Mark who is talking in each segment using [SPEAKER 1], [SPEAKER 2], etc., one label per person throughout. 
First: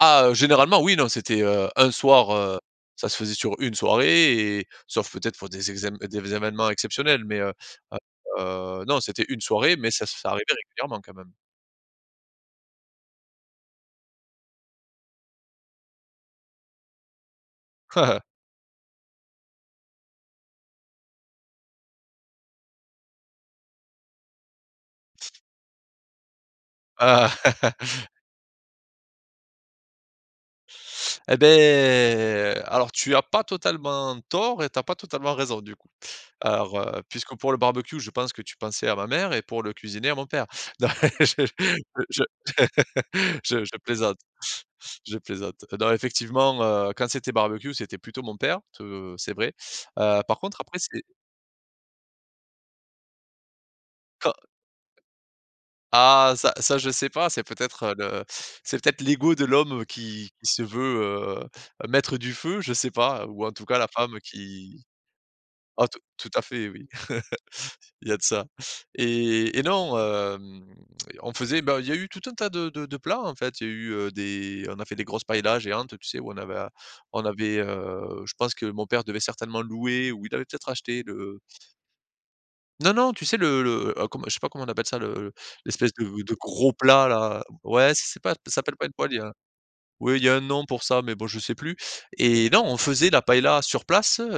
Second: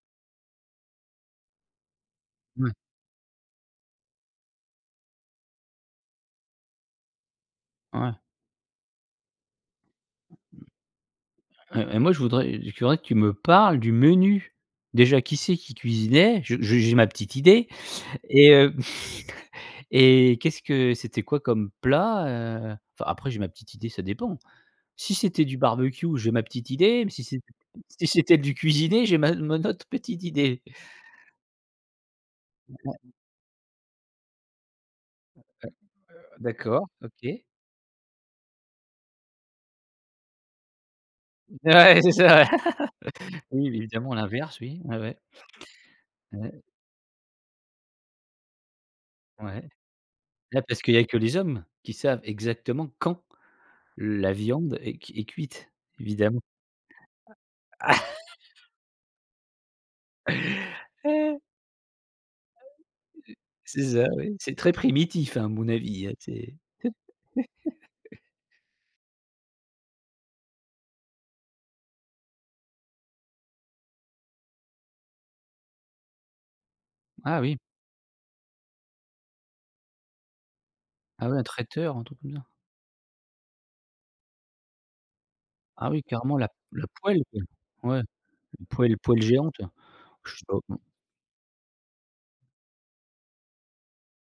[SPEAKER 1] Ah, heu, généralement, oui, non, c'était, heu, un soir, heu,
[SPEAKER 2] Mmh.
[SPEAKER 1] ça se faisait sur une soirée et sauf peut-être pour des exam des événements exceptionnels. Mais, heu,
[SPEAKER 2] Ouais.
[SPEAKER 1] heu, non, c'était une soirée, mais ça ça arrivait régulièrement quand même.
[SPEAKER 2] Heu, et moi je voudrais je voudrais que tu me parles du menu. Déjà, qui c'est qui cuisinait? Je j'ai j'ai ma petite idée. Et heu, et qu'est-ce que c'était quoi comme plat? Heu, enfin, après j'ai ma petite idée, ça dépend. Si c'était du barbecue, j'ai ma petite idée, m si c'est si c'était du cuisiner j'ai ma mon autre petite idée.
[SPEAKER 1] Et beh, alors,
[SPEAKER 2] [unintelligible]
[SPEAKER 1] tu as pas totalement tort et tu as pas totalement
[SPEAKER 2] H
[SPEAKER 1] raison, du coup.
[SPEAKER 2] he heu,
[SPEAKER 1] Alors,
[SPEAKER 2] d'accord,
[SPEAKER 1] heu, puisque
[SPEAKER 2] OK.
[SPEAKER 1] pour le barbecue, je pense que tu pensais à ma mère et pour le cuisinier à mon père. Non, je je
[SPEAKER 2] Ouais, c'est
[SPEAKER 1] je
[SPEAKER 2] ça, ouais.
[SPEAKER 1] je
[SPEAKER 2] Oui
[SPEAKER 1] je
[SPEAKER 2] évidemment
[SPEAKER 1] plaisante,
[SPEAKER 2] l'inverse, oui. Ouais,
[SPEAKER 1] je
[SPEAKER 2] ouais.
[SPEAKER 1] plaisante. Non
[SPEAKER 2] Ouais.
[SPEAKER 1] effectivement, heu, quand c'était barbecue, c'était plutôt mon père, tou c'est vrai.
[SPEAKER 2] Ouais.
[SPEAKER 1] Heu, par contre
[SPEAKER 2] Bah,
[SPEAKER 1] après,
[SPEAKER 2] parce qu'il y
[SPEAKER 1] c'est
[SPEAKER 2] a que les hommes qui savent exactement quand la
[SPEAKER 1] quand
[SPEAKER 2] viande est c est cuite
[SPEAKER 1] Ah
[SPEAKER 2] évidemment.
[SPEAKER 1] ça ça, je sais pas, c'est peut-être, heu, le c'est peut être l'ego de l'homme qui qui se veut, heu, mettre du feu, je sais pas ou en tout cas
[SPEAKER 2] C'est
[SPEAKER 1] la
[SPEAKER 2] ça,
[SPEAKER 1] femme
[SPEAKER 2] oui. C'est très
[SPEAKER 1] qui
[SPEAKER 2] primitif, à mon
[SPEAKER 1] ah tout,
[SPEAKER 2] avis.
[SPEAKER 1] tout à
[SPEAKER 2] C'est
[SPEAKER 1] fait, oui. Il y a de ça. Et et non, hem, on faisait, bah, il y a eu tout un tas de de de plats, en fait. Il y a eu, heu, des on a fait des grosses paëlla géantes, tu sais, où on avait a on
[SPEAKER 2] Ah
[SPEAKER 1] avait,
[SPEAKER 2] oui.
[SPEAKER 1] heu, je pense que mon père devait certainement louer ou il avait peut-être acheté
[SPEAKER 2] Ah
[SPEAKER 1] le
[SPEAKER 2] ouais, un traiteur, un truc comme ça.
[SPEAKER 1] Non, non, tu sais, le le oh comm je sais pas comment on appelle ça, le le
[SPEAKER 2] Ah
[SPEAKER 1] l'espèce
[SPEAKER 2] oui,
[SPEAKER 1] de de
[SPEAKER 2] carrément la
[SPEAKER 1] gros
[SPEAKER 2] la
[SPEAKER 1] plat
[SPEAKER 2] poêle, quoi.
[SPEAKER 1] là, ouais
[SPEAKER 2] Ouais,
[SPEAKER 1] c c'est pas ça s'appelle pas une
[SPEAKER 2] poêle
[SPEAKER 1] poêle, il y
[SPEAKER 2] poêle
[SPEAKER 1] a
[SPEAKER 2] géante.
[SPEAKER 1] ouais, il y
[SPEAKER 2] Je
[SPEAKER 1] a un
[SPEAKER 2] sais pas,
[SPEAKER 1] nom
[SPEAKER 2] non.
[SPEAKER 1] pour ça mais bon, je sais plus. Et non, on faisait la paëlla sur place, heu,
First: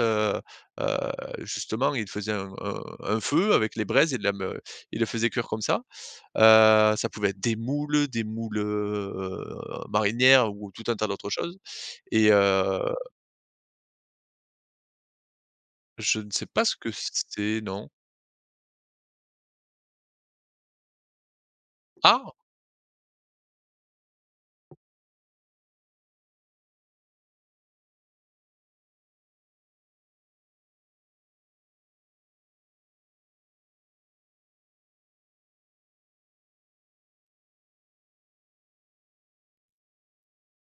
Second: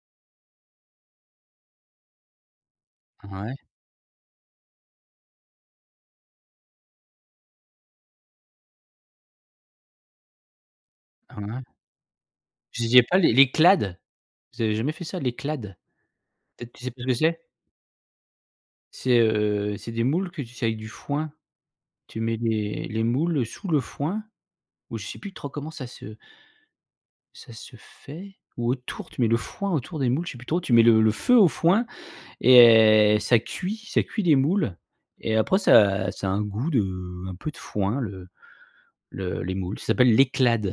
[SPEAKER 1] heu, justement, il faisait un un un feu
[SPEAKER 2] Ouais.
[SPEAKER 1] avec les braises et de la me il le faisait cuire comme ça. Heu, ça pouvait être des moules, des moules, heu, marinières ou tout un tas d'autres
[SPEAKER 2] Ah
[SPEAKER 1] choses.
[SPEAKER 2] ouais.
[SPEAKER 1] Et
[SPEAKER 2] Je
[SPEAKER 1] heu
[SPEAKER 2] disais pas l'é l'éclade. Vous avez jamais fait ça l'éclade?
[SPEAKER 1] Je ne sais pas
[SPEAKER 2] Peut-être,
[SPEAKER 1] ce
[SPEAKER 2] tu
[SPEAKER 1] que
[SPEAKER 2] sais pas ce que c'est?
[SPEAKER 1] c'est, non.
[SPEAKER 2] C'est, heu, c'est des moules que, tu sais, avec du foin, tu
[SPEAKER 1] Ah.
[SPEAKER 2] mets les les moules sous le foin ou je sais plus trop comment ça se ça se fait. Ou autour, tu mets le foin autour des moules. Je sais plus trop. Tu mets le le feu au foin et ça cuit ça cuit les moules. Et après, ça ça a un goût de un peu de foin le le les moules, ça s'appelle l'éclade.